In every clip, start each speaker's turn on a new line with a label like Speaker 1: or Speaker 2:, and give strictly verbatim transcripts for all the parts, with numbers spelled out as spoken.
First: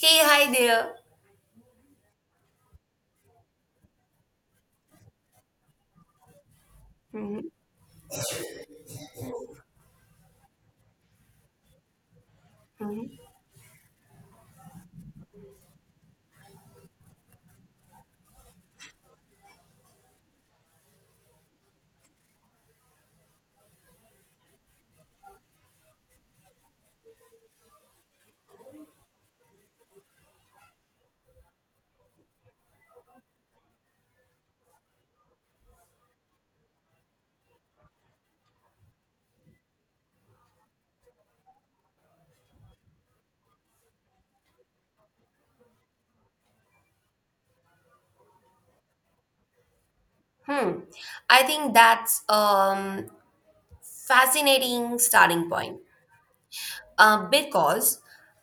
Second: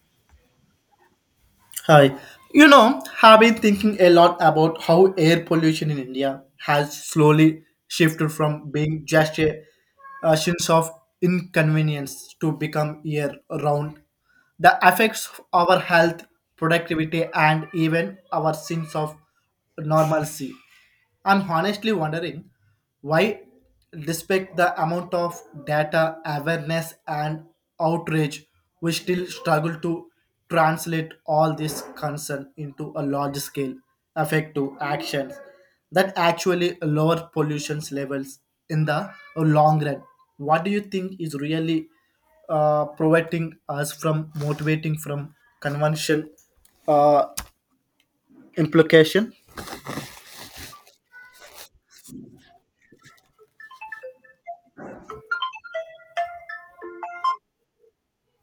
Speaker 1: Hey, hi there.
Speaker 2: Hi. You know, have been thinking a lot about how air pollution in India has
Speaker 1: Mhm,
Speaker 2: slowly shifted from being just a, a sense of inconvenience to become
Speaker 1: mhm.
Speaker 2: year round. The effects of our health, productivity, and even our sense of normalcy. I'm honestly wondering why, despite the amount of data, awareness, and outrage, we still struggle to translate all this concern into a large scale effective actions that actually lower pollution levels in the long run. What do you think is really uh, preventing us from motivating from convention uh, implication?
Speaker 1: Hmm. I think that's um fascinating starting point. Uh, because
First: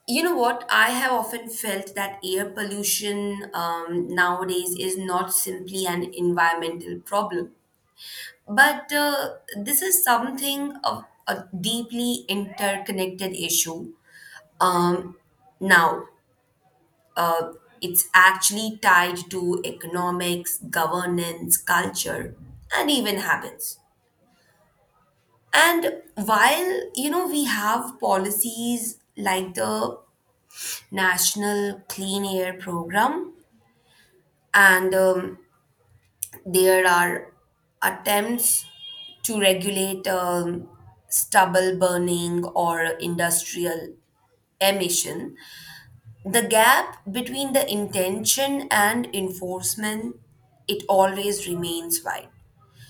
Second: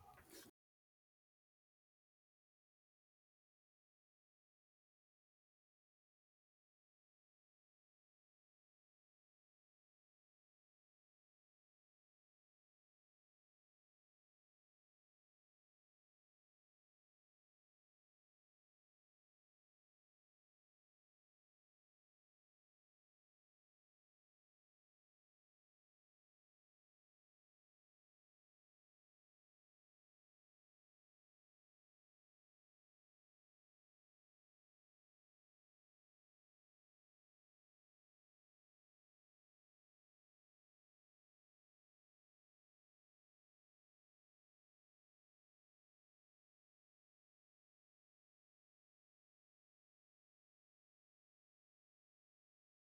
Speaker 1: you know what, I have often felt that air pollution um, nowadays is not simply an environmental problem, but uh, this is something of a deeply interconnected issue um, now. Uh, it's actually tied to economics, governance, culture, and even habits. And while, you know, we have policies like the National Clean Air Program, and um, there are attempts to regulate um, stubble burning or industrial emission, the gap between the intention and enforcement it always remains wide.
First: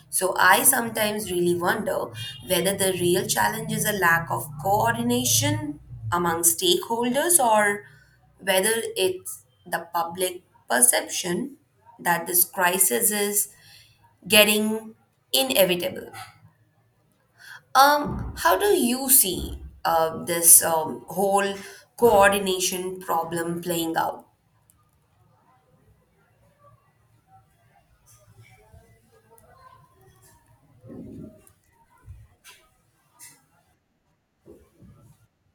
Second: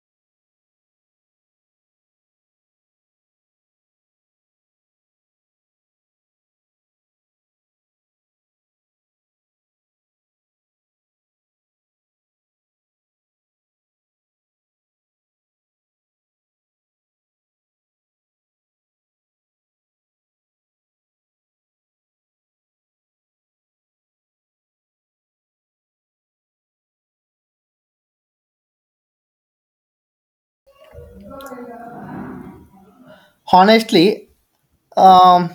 Speaker 1: So I sometimes really wonder whether the real challenge is a lack of coordination among stakeholders, or whether it's the public perception that this crisis is getting inevitable. Um how do you see uh, this um, whole coordination problem playing out?
Speaker 2: Honestly, um,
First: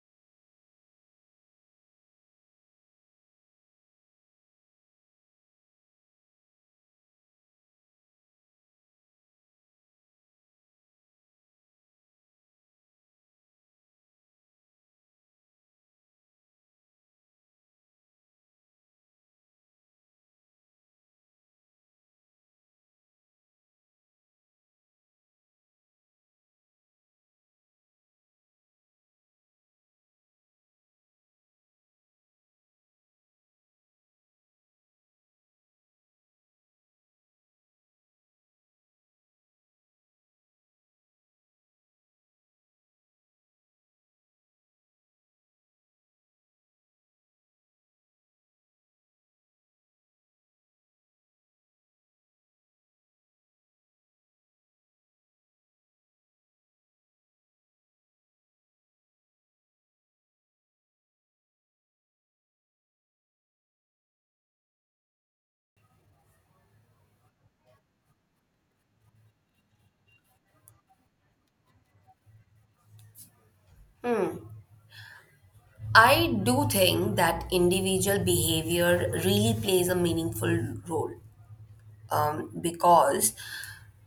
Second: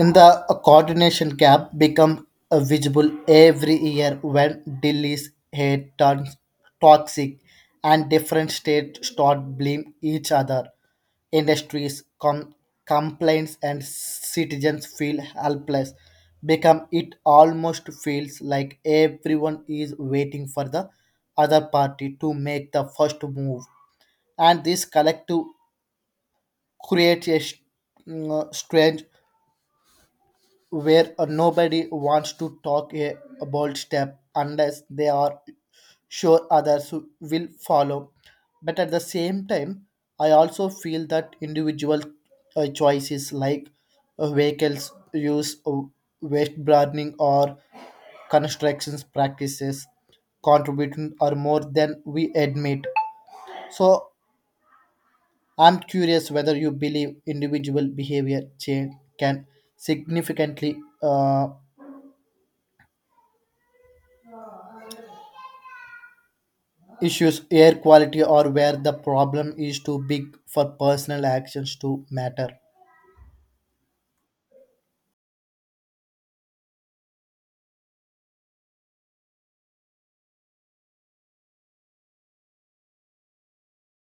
Speaker 2: in the coordination gap become uh, visible every year when Delhi's head turns toxic and different states start blame each other. Industries, com- complaints, and citizens feel helpless. Become it almost feels like everyone is waiting for the other party to make the first move, and this collective creates a s- mm, uh, strange where uh, nobody wants to talk a, a bold step unless they are sure others who will follow. But at the same time, I also feel that individual uh, choices like uh, vehicles use, uh, waste burning, or constructions practices contributing are more than we admit. So I'm curious whether you believe individual behavior change can significantly uh, issues air quality or where the problem is too big for personal actions to matter.
Speaker 1: I do think that individual behavior really plays a meaningful role, um, because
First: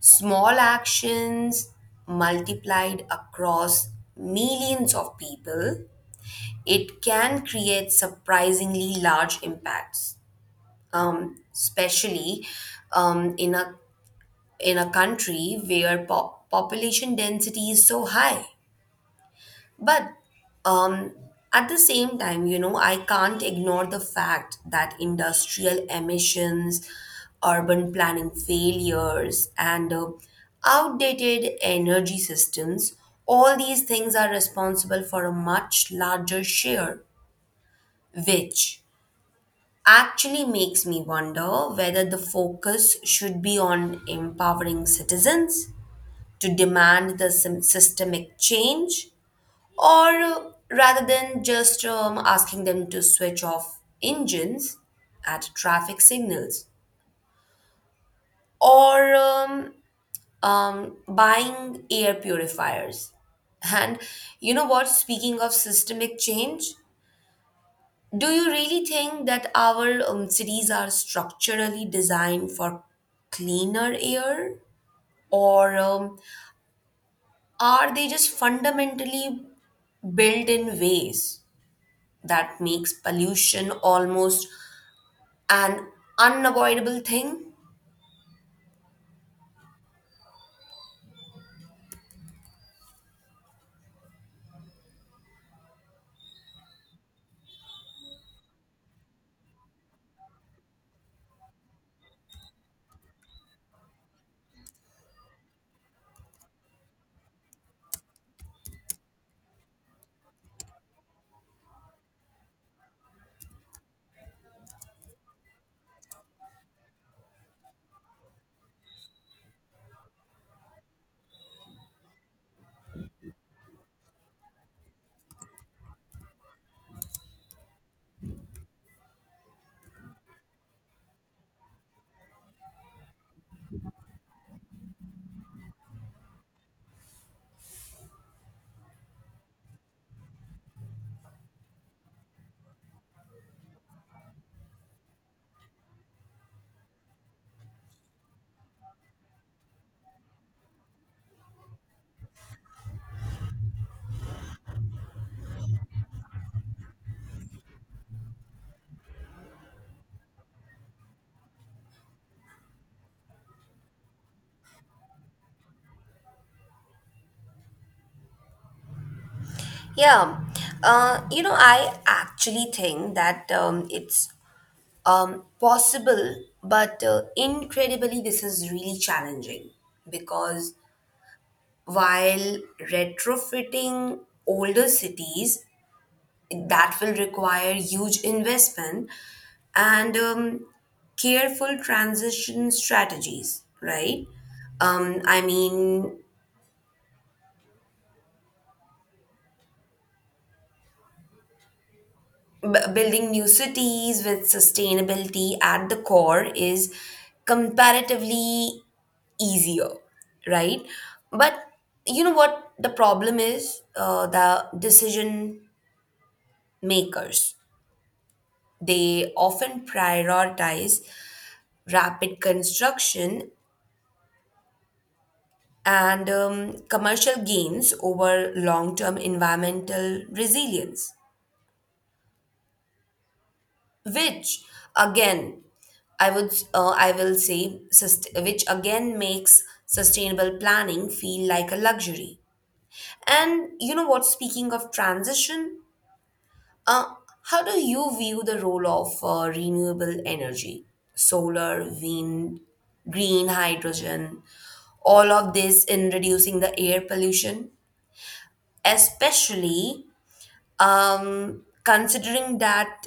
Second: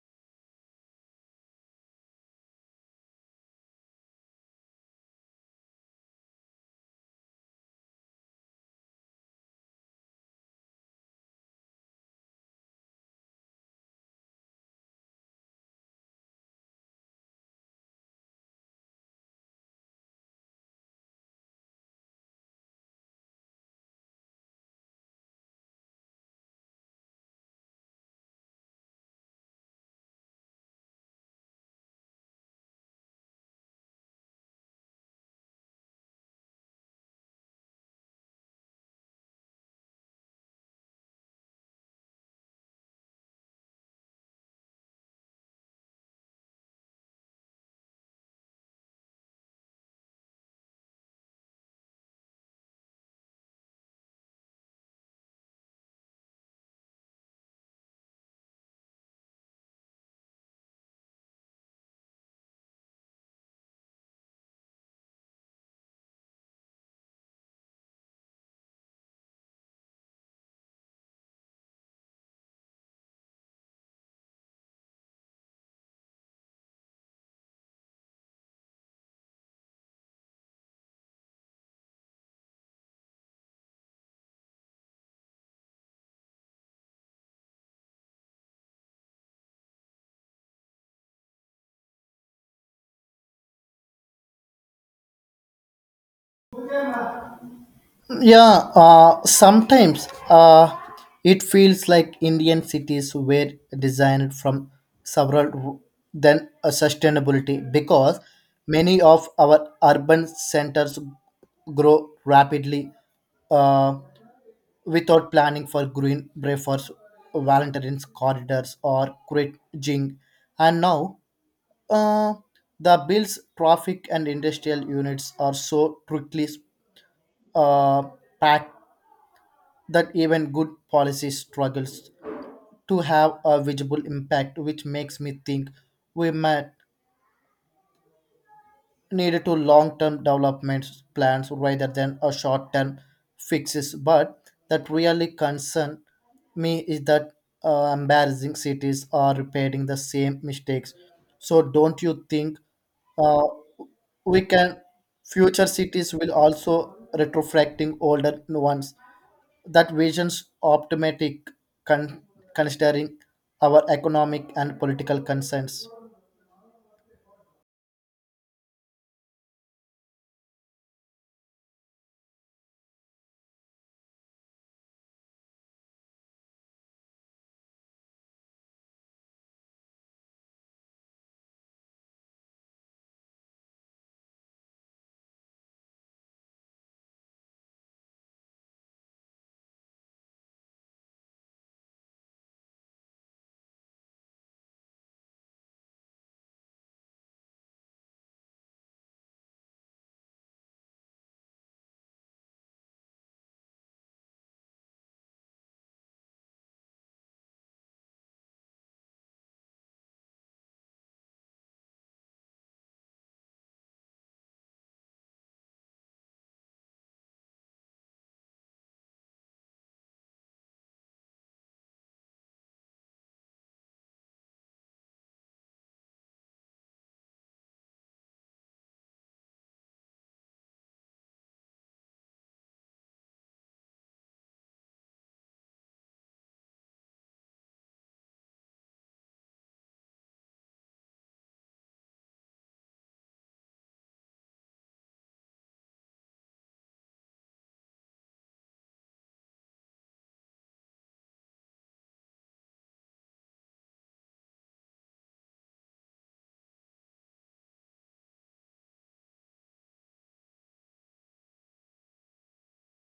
Speaker 1: small actions multiplied across millions of people, it can create surprisingly large impacts, um, especially um, in a in a country where po- population density is so high. But um, at the same time, you know, I can't ignore the fact that industrial emissions, urban planning failures, and uh, outdated energy systems, all these things are responsible for a much larger share, which actually makes me wonder whether the focus should be on empowering citizens to demand the sym- systemic change, or uh, rather than just um, asking them to switch off engines at traffic signals or um, um, buying air purifiers. And you know what? Speaking of systemic change, do you really think that our um, cities are structurally designed for cleaner air? Or um, are they just fundamentally built in ways that makes pollution almost an unavoidable thing?
Speaker 2: Yeah, uh, sometimes uh, it feels like Indian cities were designed from several r- than a sustainability because many of our urban centers grow rapidly uh, without planning for green buffers, valentine's corridors, or grid jing. And now Uh, the bills, traffic, and industrial units are so quickly uh, packed that even good policy struggles to have a visible impact, which makes me think we might needed to long-term development plans rather than a short-term fixes. But that really concern me is that uh, embarrassing cities are repeating the same mistakes. So don't you think uh, we can future cities will also retrofracting older ones? That vision's optimistic con- considering our economic and political concerns.
Speaker 1: Yeah, uh, you know, I actually think that um, it's um, possible, but uh, incredibly, this is really challenging because while retrofitting older cities, that will require huge investment and um, careful transition strategies, right? Um, I mean, b- building new cities with sustainability at the core is comparatively easier, right? But you know what the problem is? Uh, the decision makers. They often prioritize rapid construction and um, commercial gains over long term environmental resilience. Which again, i would uh, i will say sust- which again makes sustainable planning feel like a luxury. And you know what, speaking of transition, uh, how do you view the role of uh, renewable energy, solar, wind, green hydrogen, all of this in reducing the air pollution, especially um, considering that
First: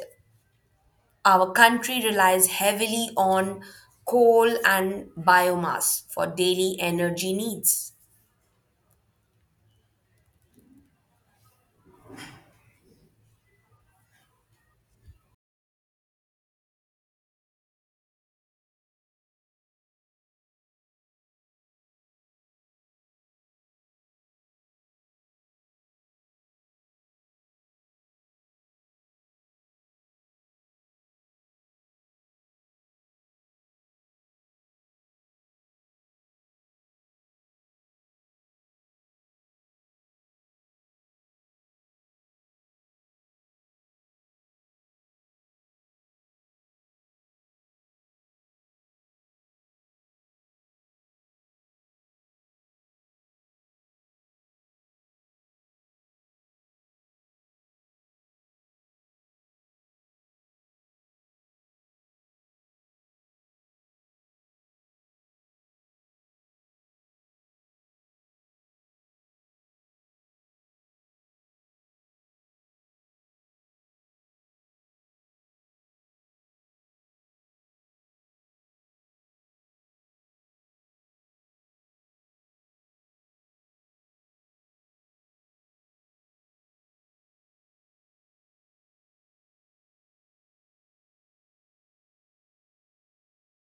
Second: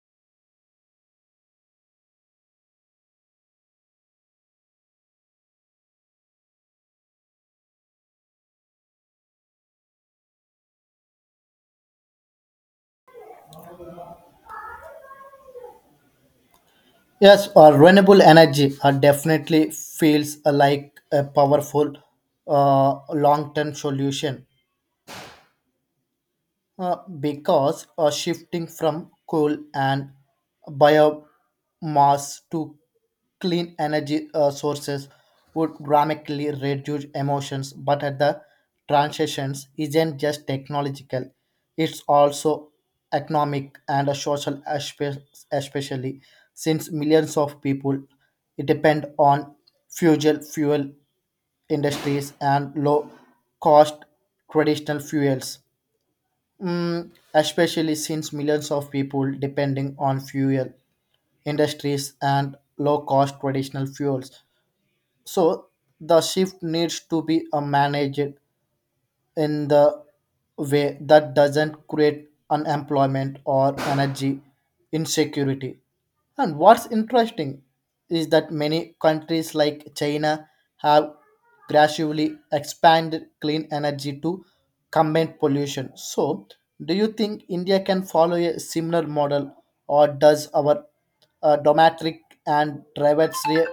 Speaker 1: our country relies heavily on coal and biomass for daily energy needs.
Speaker 2: Yes, or renewable energy uh, definitely feels uh, like a powerful uh, long-term solution. Uh, because uh, shifting from coal and biomass to clean energy uh, sources would dramatically reduce emissions but at the transitions isn't just technological, it's also economic and a social aspe- especially since millions of people depend on fossil fuel industries and low cost traditional fuels. Mm, especially since millions of people depending on fuel industries and low cost traditional fuels. So the shift needs to be uh, managed in the way that doesn't create unemployment or energy insecurity. And what's interesting is that many countries like China have gradually expanded clean energy to combat pollution. So, do you think India can follow a similar model, or does our uh, domestic and private sphere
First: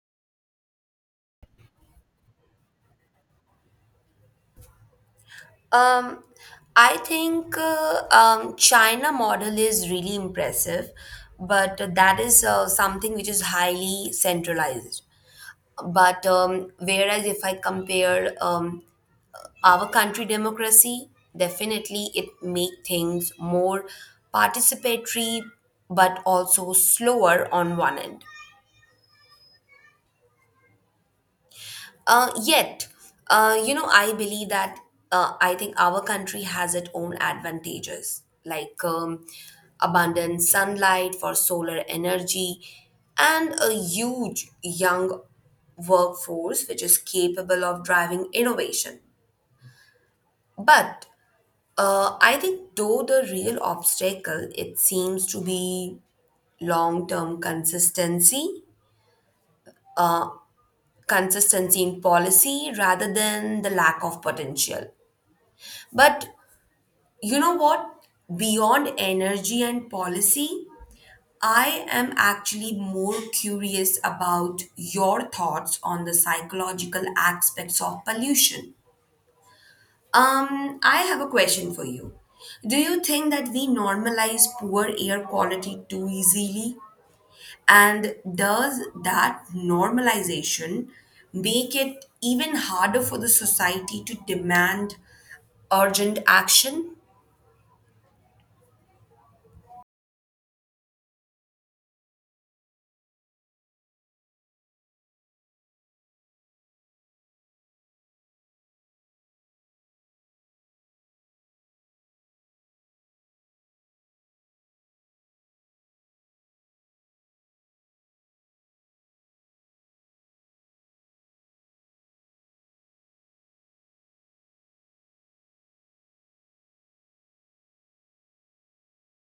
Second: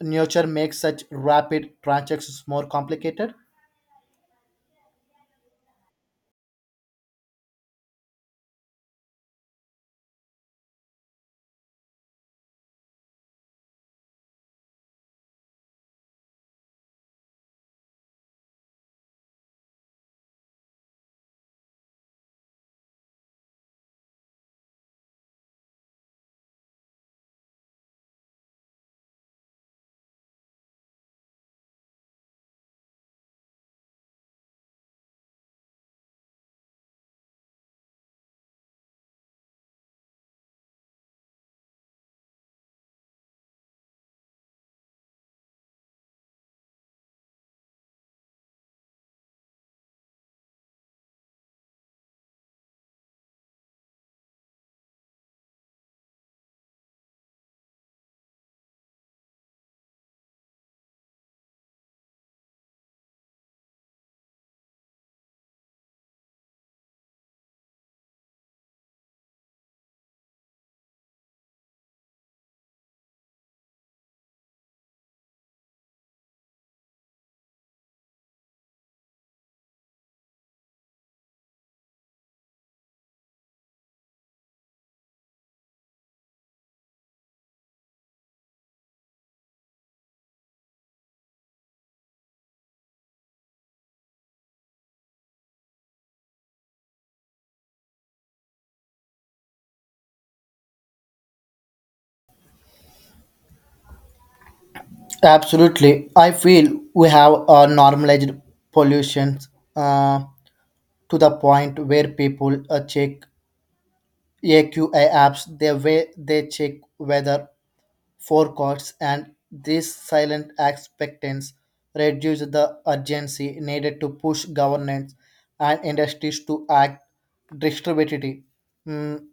Speaker 2: nature make such rapid transactions more complicated?
Speaker 1: Um, I think uh, um, China model is really impressive, but that is uh, something which is highly centralized. But um, whereas if I compare um, our country democracy, definitely it make things more participatory, but also slower on one end. Uh, yet, uh, you know, I believe that uh, I think our country has its own advantages, like um, abundant sunlight for solar energy and a huge young workforce which is capable of driving innovation. But uh, I think, though, the real obstacle it seems to be long-term consistency, consistency in policy rather than the lack of potential. But you know what? Beyond energy and policy, I am actually more curious about your thoughts on the psychological aspects of pollution. Um, I have a question for you. Do you think that we normalize poor air quality too easily? And does that normalization make it even harder for the society to demand urgent action?
Speaker 2: Absolutely. I feel we have uh, normalized pollution uh, to the point where people uh, check A Q I apps, the way they check weather forecasts, and this silent expectance reduces the urgency needed to push governments and industries to act distributively. Mm.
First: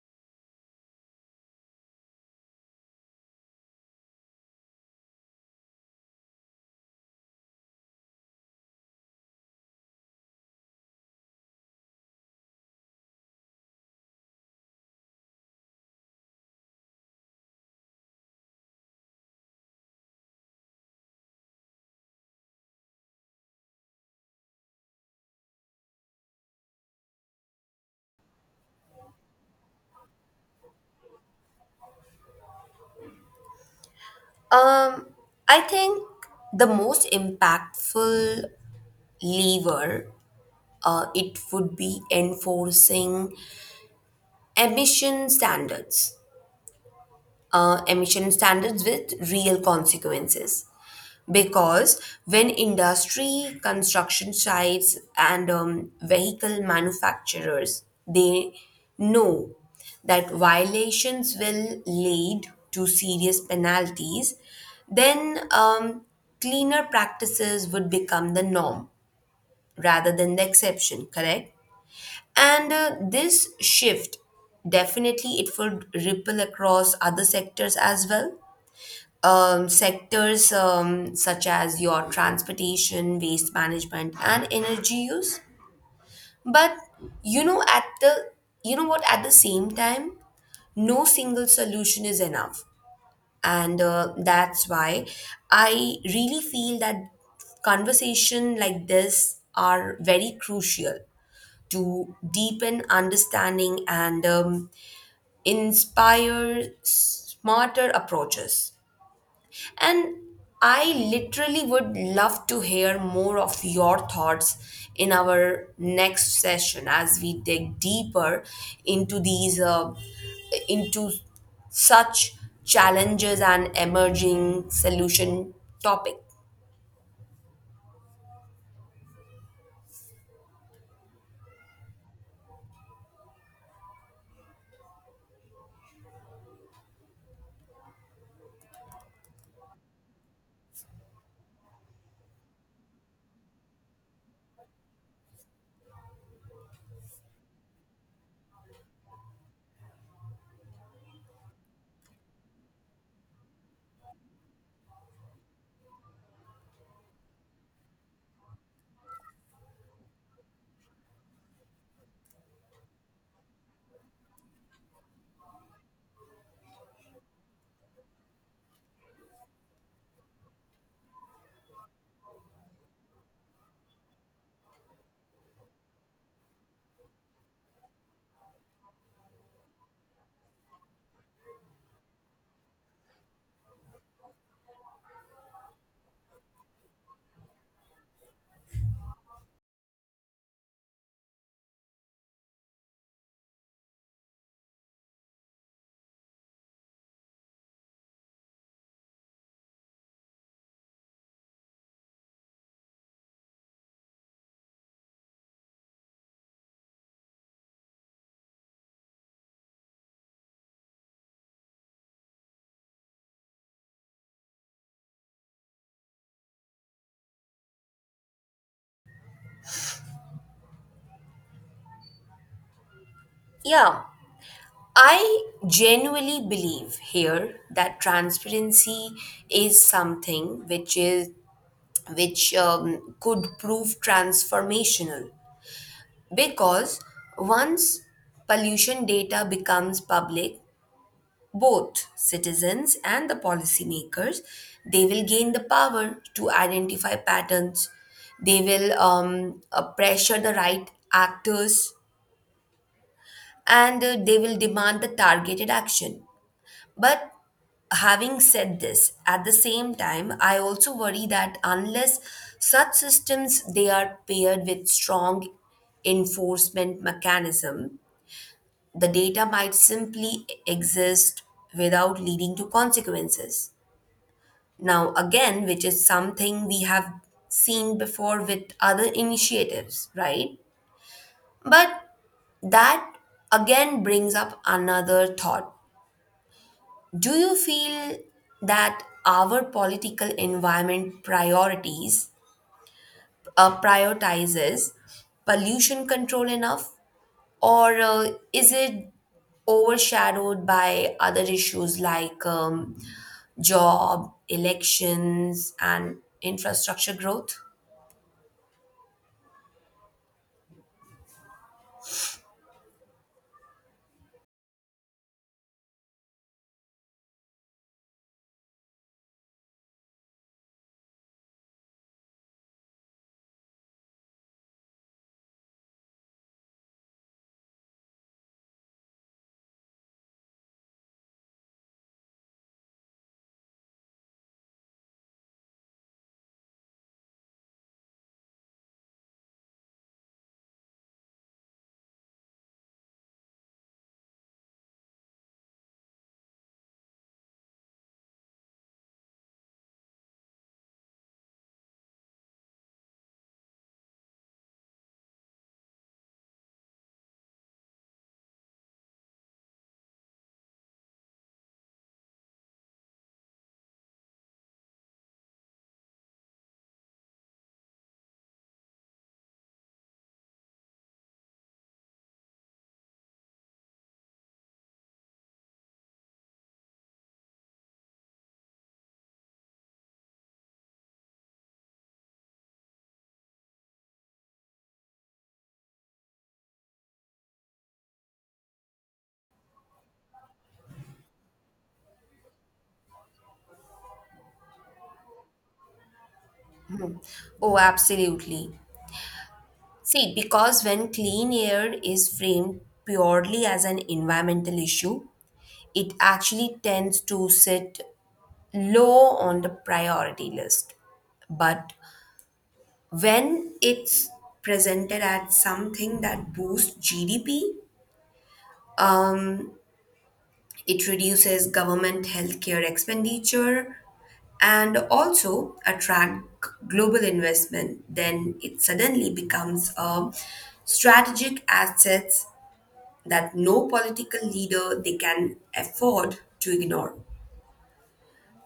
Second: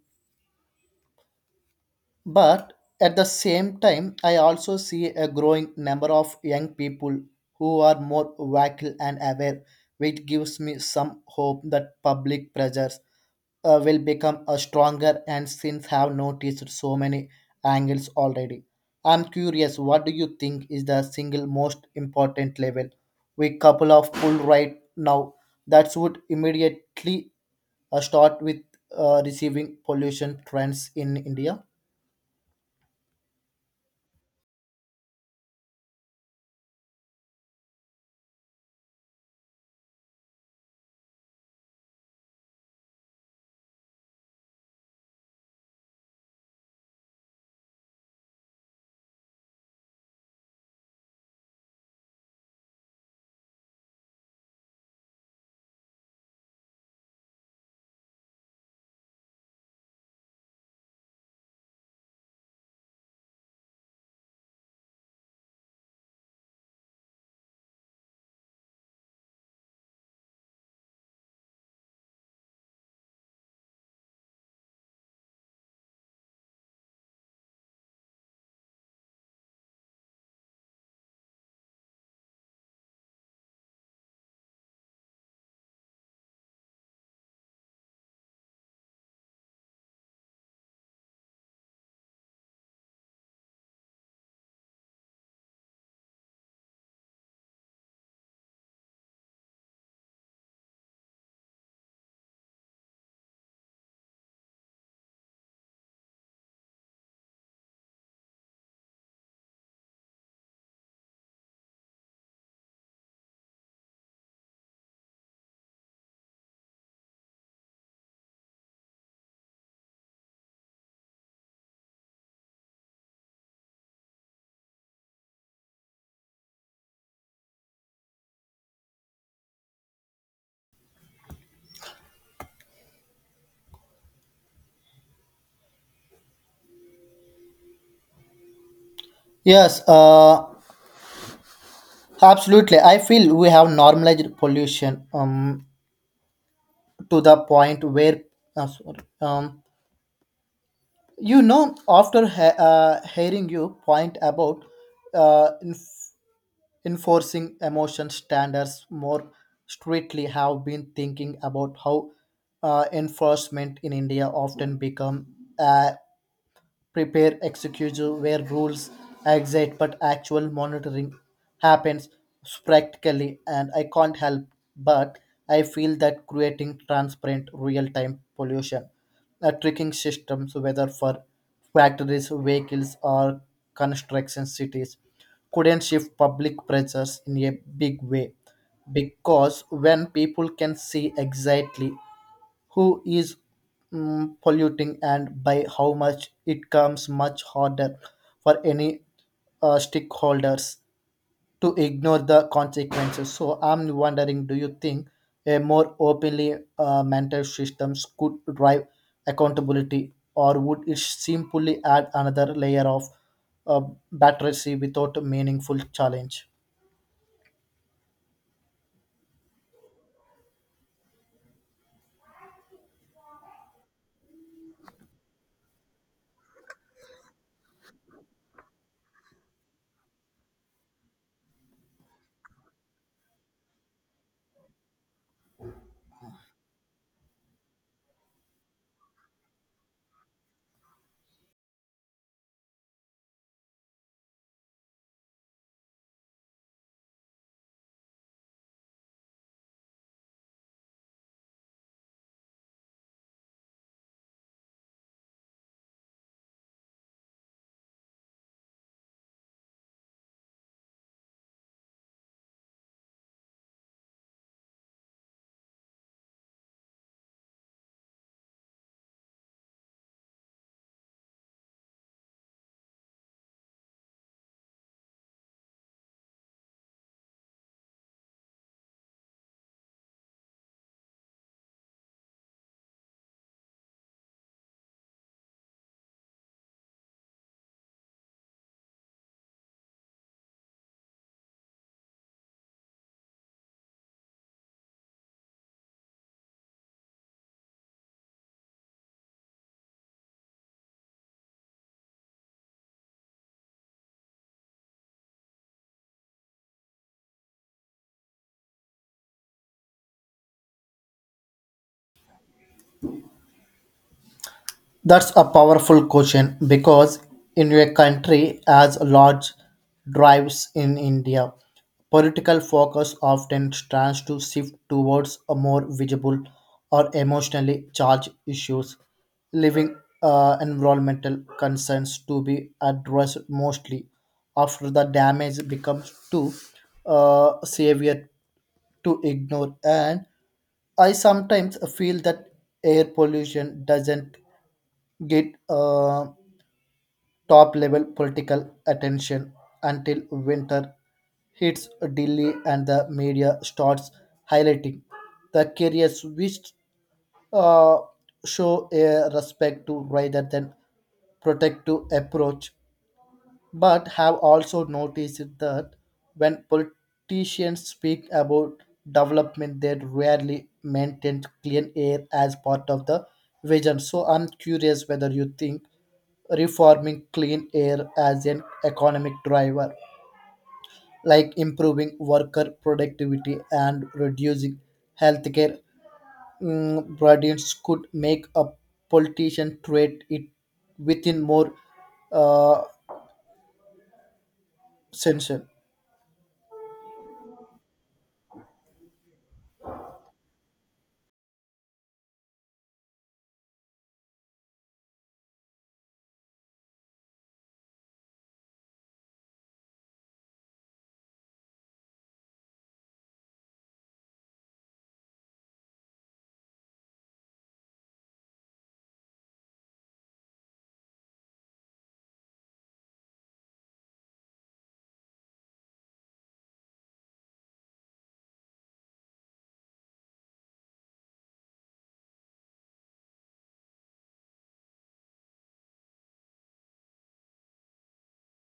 Speaker 2: But at the same time, I also see a growing number of young people who are more vocal and aware, which gives me some hope that public pressures uh, will become a stronger and since have noticed so many angles already. I'm curious, what do you think is the single most important level we couple of pull right now that would immediately uh, start with uh, receiving pollution trends in India?
Speaker 1: Um, I think the most impactful lever, uh, it would be enforcing emission standards, uh, emission standards with real consequences. Because when industry construction sites and um, vehicle manufacturers they know that violations will lead to serious penalties, then um, cleaner practices would become the norm rather than the exception, correct? And uh, this shift, definitely it would ripple across other sectors as well, um, sectors um, such as your transportation, waste management, and energy use. But you know, at the you know what, at the same time, no single solution is enough, and uh, that's why I really feel that conversation like this are very crucial to deepen understanding and um, inspire smarter approaches. And I literally would love to hear more of your thoughts in our next session, as we dig deeper into these uh, into such challenges and emerging solution topic.
Speaker 2: Yes, uh, absolutely. I feel we have normalized pollution um, to the point where, uh, sorry, um, you know, after he- uh, hearing you point about uh, enf- enforcing emotion standards more strictly, have been thinking about how uh, enforcement in India often become a prepare executive where rules exist but actual monitoring happens practically, and I can't help but I feel that creating transparent real-time pollution a tracking systems whether for factories vehicles or construction cities couldn't shift public pressures in a big way because when people can see exactly who is mm, polluting and by how much it comes much harder for any uh, stakeholders to ignore the consequences. So I'm wondering, do you think a more openly uh, mental systems could drive accountability or would it simply add another layer of uh, battery without a meaningful challenge?
Speaker 1: Yeah, I genuinely believe here that transparency is something which is which um, could prove transformational. Because once pollution data becomes public, both citizens and the policymakers, they will gain the power to identify patterns. They will um, uh, pressure the right actors and uh, they will demand the targeted action. But having said this, at the same time, I also worry that unless such systems they are paired with strong enforcement mechanism, the data might simply exist without leading to consequences. Now, again, which is something we have seen before with other initiatives, right? But that again brings up another thought. Do you feel that our political environment priorities uh, prioritizes pollution control enough? Or uh, is it overshadowed by other issues like um, job, elections, and infrastructure growth?
Speaker 2: That's a powerful question because in a country as large drives in India, political focus often tries to shift towards a more visible or emotionally charged issues, leaving uh, environmental concerns to be addressed mostly after the damage becomes too uh, severe to ignore. And I sometimes feel that air pollution doesn't get uh, top level political attention until winter hits Delhi and the media starts highlighting the careers which uh, show a respect to rather than protective approach, but have also noticed that when politicians speak about development, they rarely mention clean air as part of the vision. So I'm curious whether you think reforming clean air as an economic driver, like improving worker productivity and reducing healthcare mm, burdens, could make a politician treat it within more uh, censure.
Speaker 1: Oh, absolutely. See, because when clean air is framed purely as an environmental issue, it actually tends to sit low on the priority list. But when it's presented as something that boosts G D P, um, it reduces government healthcare expenditure and also attract global investment. Then it suddenly becomes a strategic asset that no political leader they can afford to ignore.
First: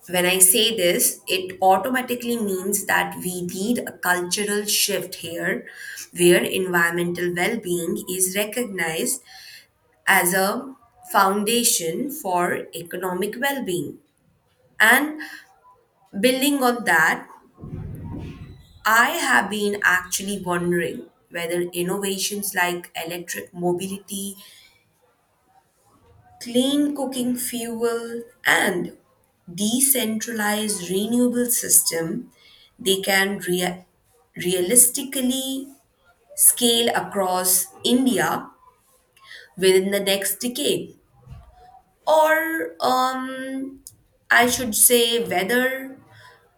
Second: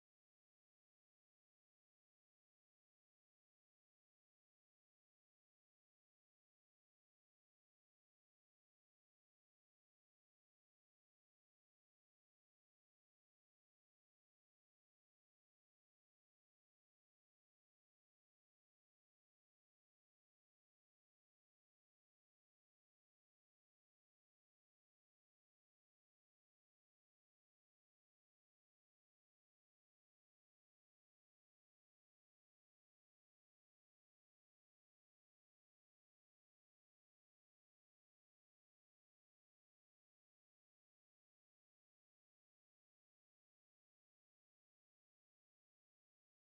Speaker 1: When I say this, it automatically means that we need a cultural shift here where environmental well-being is recognized as a foundation for economic well-being. And building on that, I have been actually wondering whether innovations like electric mobility, clean cooking fuel, and decentralized renewable system they can rea- realistically scale across India within the next decade. Or um, I should say whether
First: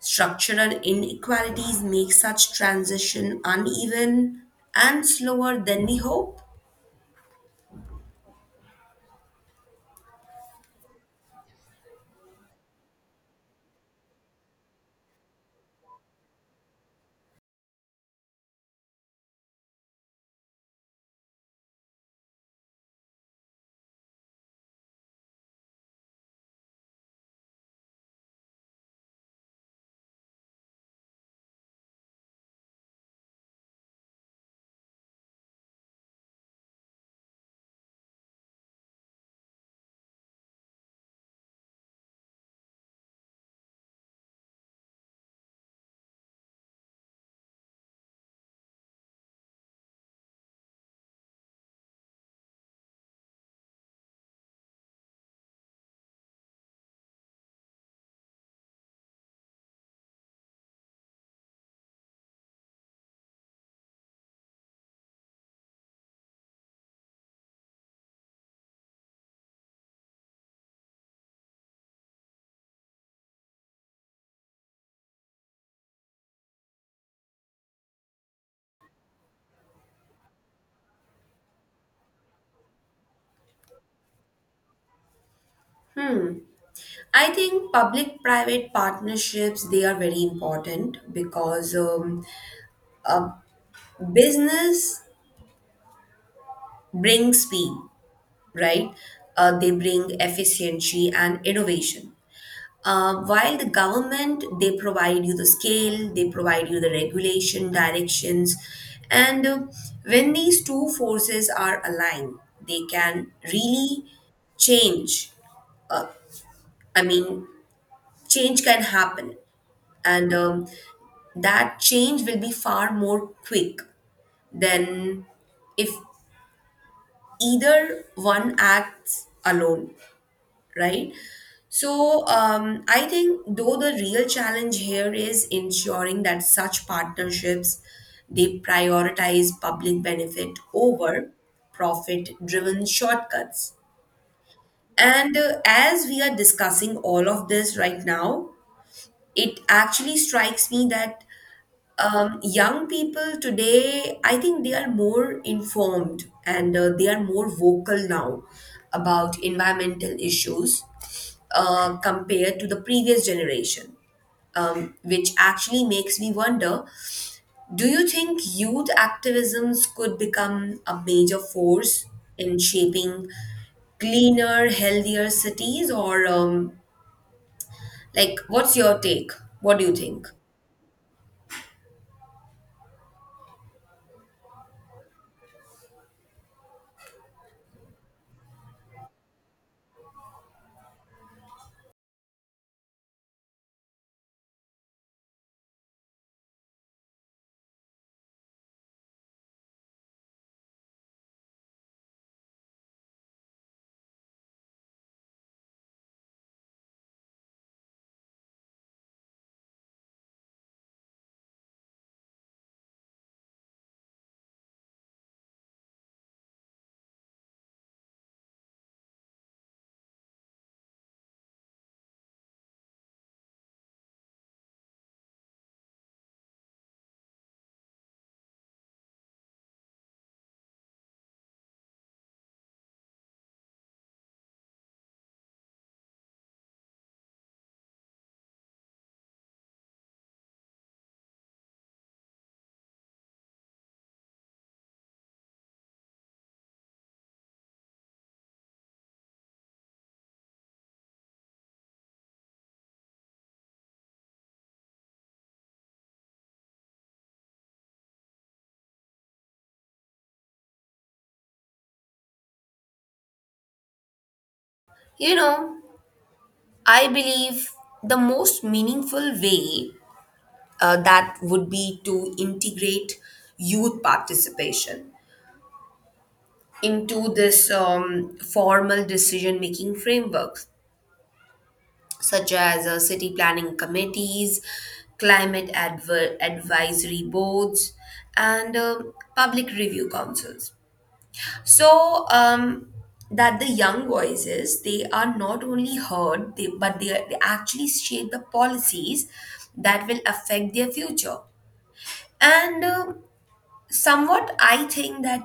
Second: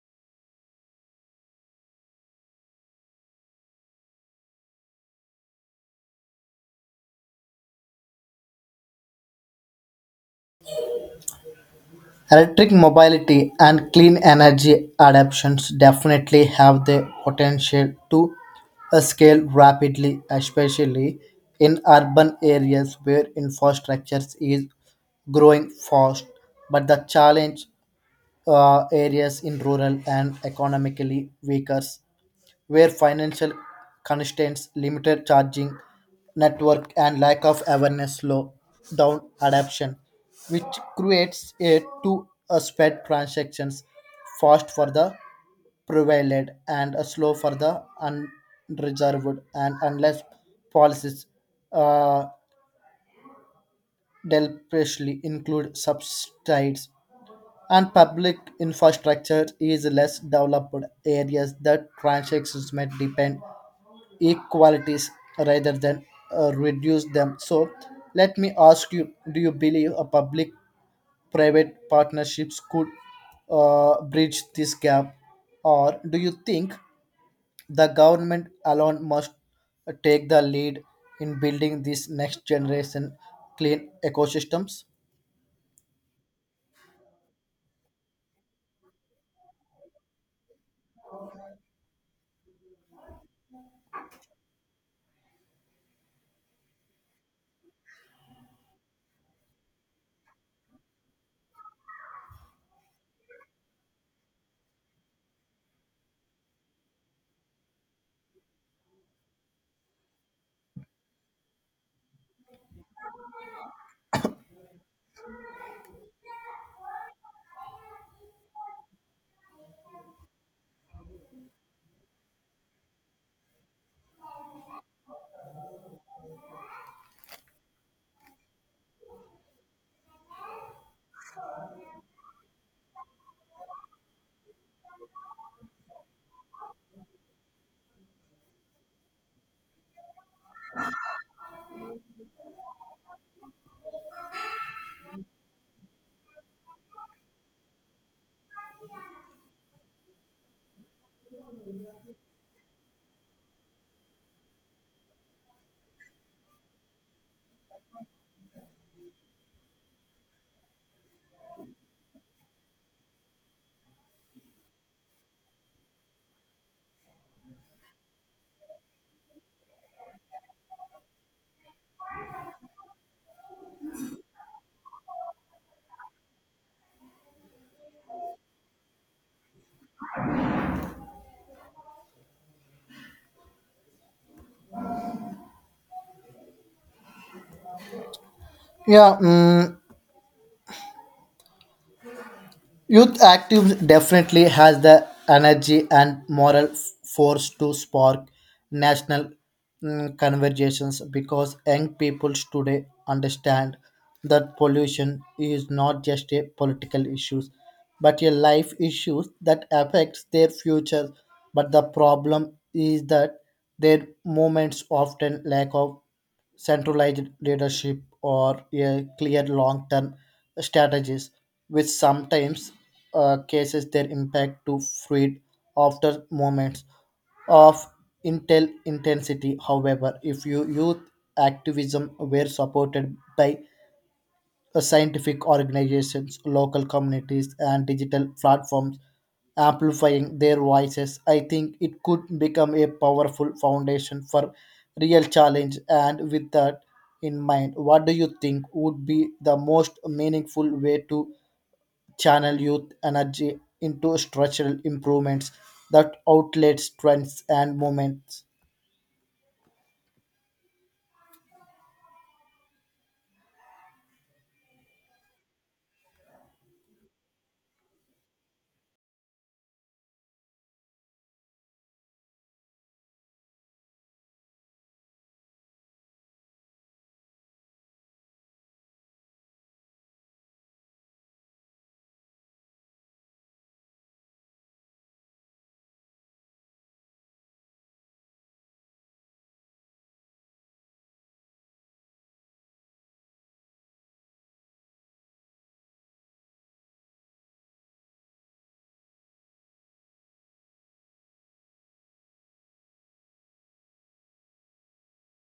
Speaker 1: structural inequalities make such transition uneven and slower than we hope.
Speaker 2: Electric mobility and clean energy adoptions definitely have the potential to uh, scale rapidly, especially in urban areas where infrastructure is growing fast. But the challenge uh, areas in rural and economically weaker where financial constraints, limited charging network, and lack of awareness slow down adoption, which creates a too a spread transactions fast for the prevalent and a slow for the unreserved, and unless policies uh, deliberately include subsidies and public infrastructure is less developed areas that transactions may depend equalities rather than uh, reduce them. So, let me ask you, do you believe a public private partnerships could uh, bridge this gap, or do you think the government alone must take the lead in building these next generation clean ecosystems?
Speaker 1: I think public-private partnerships they are very important, because um, business brings speed, right? Uh, they bring efficiency and innovation. Uh, while the government, they provide you the scale, they provide you the regulation, directions, and uh, when these two forces are aligned, they can really change. I mean, change can happen, and um, that change will be far more quick than if either one acts alone, right? So um, I think though the real challenge here is ensuring that such partnerships they prioritize public benefit over profit-driven shortcuts. And uh, as we are discussing all of this right now, it actually strikes me that um, young people today, I think they are more informed and uh, they are more vocal now about environmental issues uh, compared to the previous generation, um, which actually makes me wonder, do you think youth activisms could become a major force in shaping cleaner, healthier cities? Or, um, like, what's your take? What do you think?
Speaker 2: Yeah. Mm. Youth activism definitely has the energy and moral f- force to spark national mm, conversations because young people today understand that pollution is not just a political issue but a life issue that affects their future. But the problem is that their movements often lack of centralized leadership or a clear long-term strategies, which sometimes uh, cases their impact to fade after moments of intel intensity. However, if you youth activism were supported by uh, scientific organizations, local communities, and digital platforms amplifying their voices. I think it could become a powerful foundation for real challenge. And with that in mind, what do you think would be the most meaningful way to channel youth energy into structural improvements that outlets trends and movements?
Speaker 1: You know, I believe the most meaningful way, uh, that would be to integrate youth participation into this um, formal decision making framework, such as uh, city planning committees, climate adver- advisory boards, and um public review councils. So um, that the young voices they are not only heard, they, but they, are- they actually shape the policies that will affect their future. And um somewhat, I think that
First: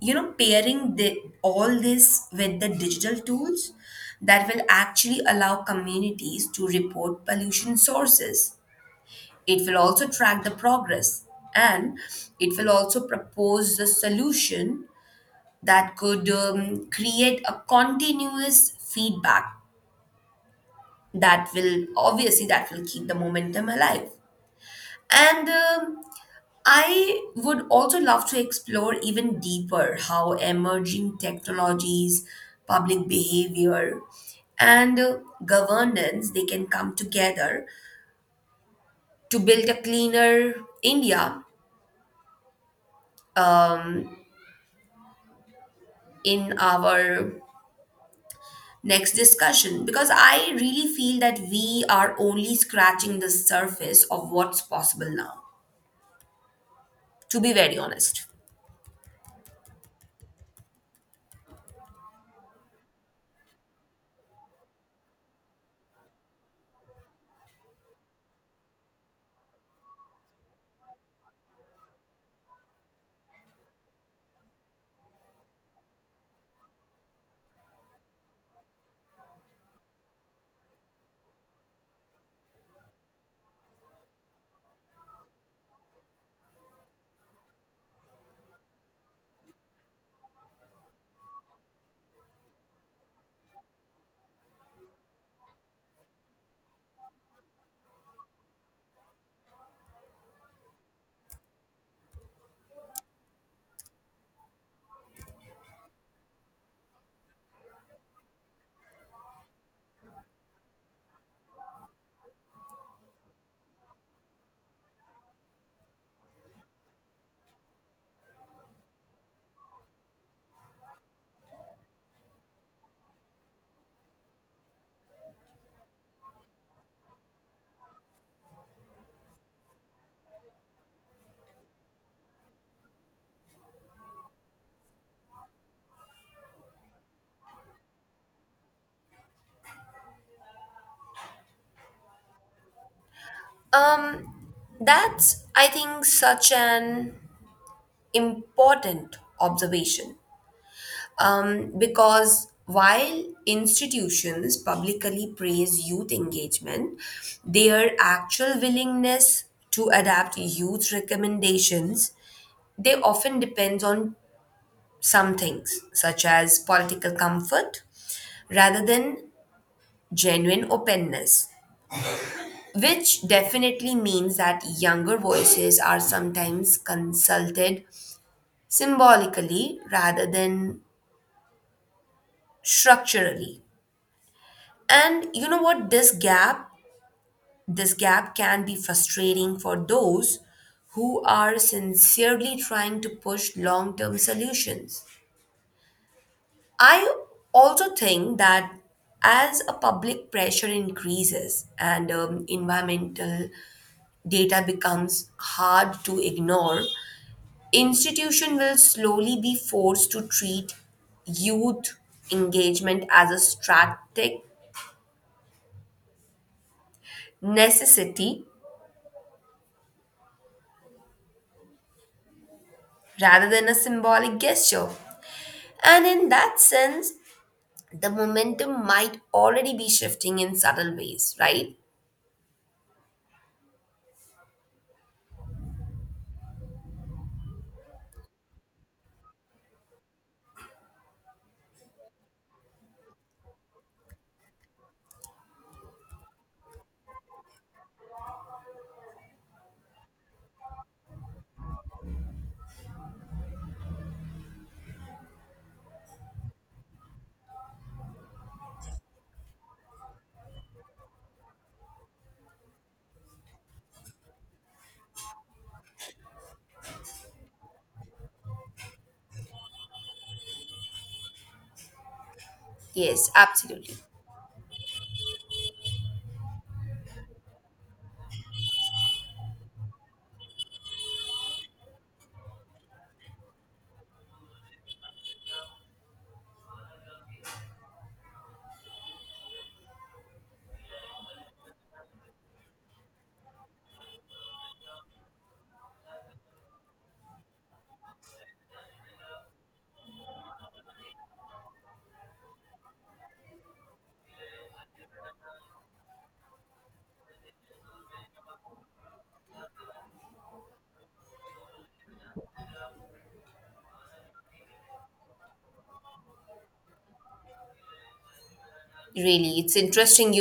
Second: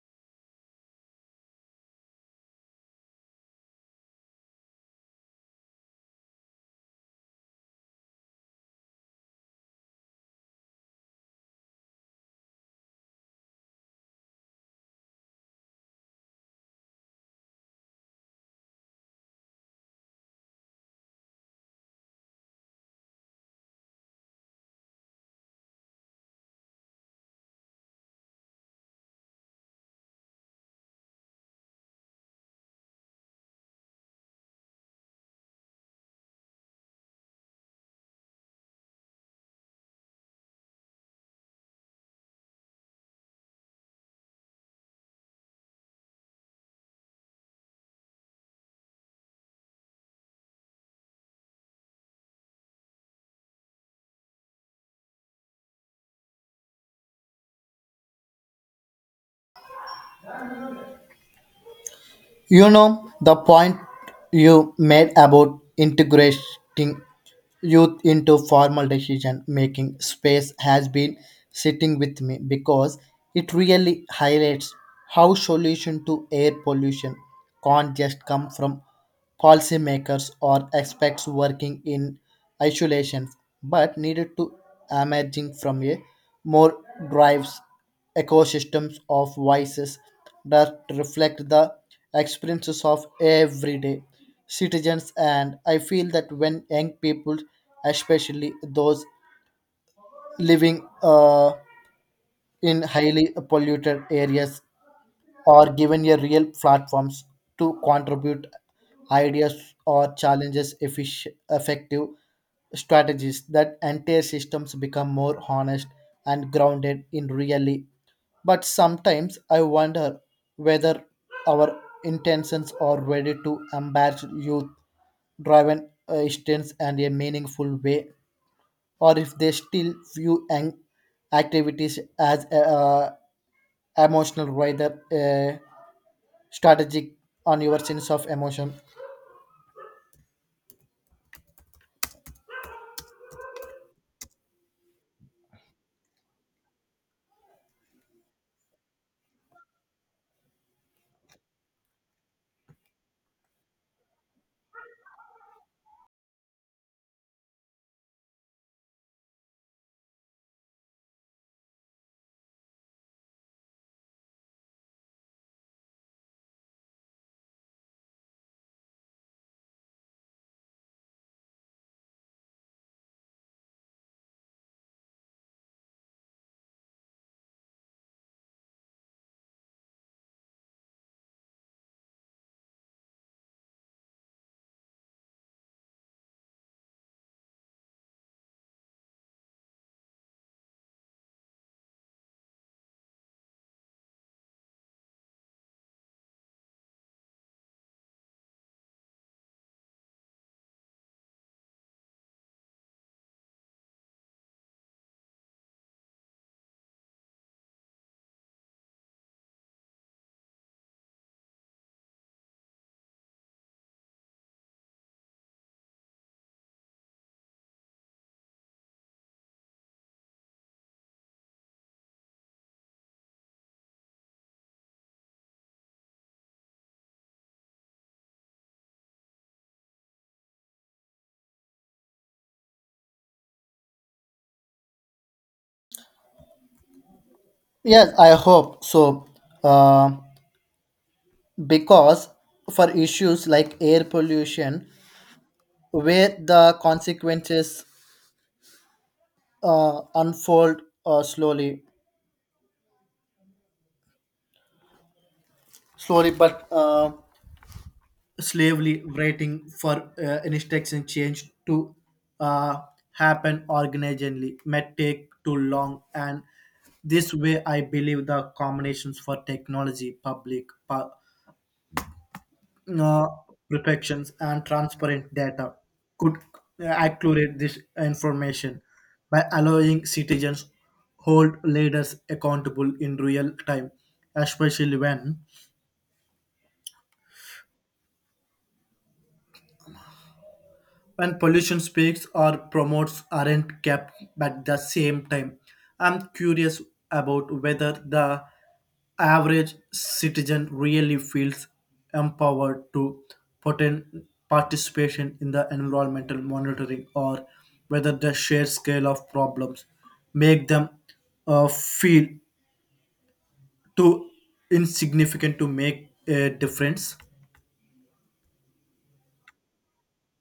Speaker 1: you know pairing the, all this with the digital tools that will actually allow communities to report pollution sources. It will also track the progress and it will also propose the solution that could um, create a continuous feedback that will obviously that will keep the momentum alive. And um, I would also love to explore even deeper how emerging technologies, public behavior, and uh, governance they can come together to build a cleaner India in our next discussion, because I really feel that we are only scratching the surface of what's possible now, to be very honest.
Speaker 2: You know, the point you made about integrating youth into formal decision making space has been sitting with me because it really highlights how solution to air pollution can't just come from policymakers or experts working in isolation but needed to emerging from a more drives ecosystems of voices that reflect the experiences of everyday citizens. And I feel that when young people, especially those living uh, in highly polluted areas or given a real platforms to contribute ideas or challenges effic- effective strategies, that entire systems become more honest and grounded in reality. But sometimes I wonder whether our intentions are ready to embrace youth driven instance and a meaningful way or if they still view ang- activities as uh, emotional rather uh, strategic on your sense of emotion.
Speaker 1: Um, that's, I think, such an important observation, um, because while institutions publicly praise youth engagement, their actual willingness to adapt youth recommendations they often depends on some things, such as political comfort, rather than genuine openness, which definitely means that younger voices are sometimes consulted symbolically rather than structurally. And you know what? This gap, this gap can be frustrating for those who are sincerely trying to push long term solutions. I also think that as a public pressure increases and um, environmental data becomes hard to ignore, institution will slowly be forced to treat youth engagement as a strategic necessity rather than a symbolic gesture. And in that sense, the momentum might already be shifting in subtle ways, right?
Speaker 2: Yes, I hope so, uh, because for issues like air pollution where the consequences uh, unfold uh, slowly slowly but uh, slowly, waiting for uh, instruction change to uh, happen organically may take too long. And this way I believe the combinations for technology public pa- uh,
Speaker 1: Yes, absolutely.
Speaker 2: protections and transparent data could accurate this information by allowing citizens hold leaders accountable in real time, especially when when pollution speaks or promotes aren't kept at the same time. I'm curious about whether the average citizen really feels empowered to potent participation in the environmental monitoring or whether the sheer scale of problems make them uh, feel too insignificant to make a difference.
Speaker 1: Really, it's interesting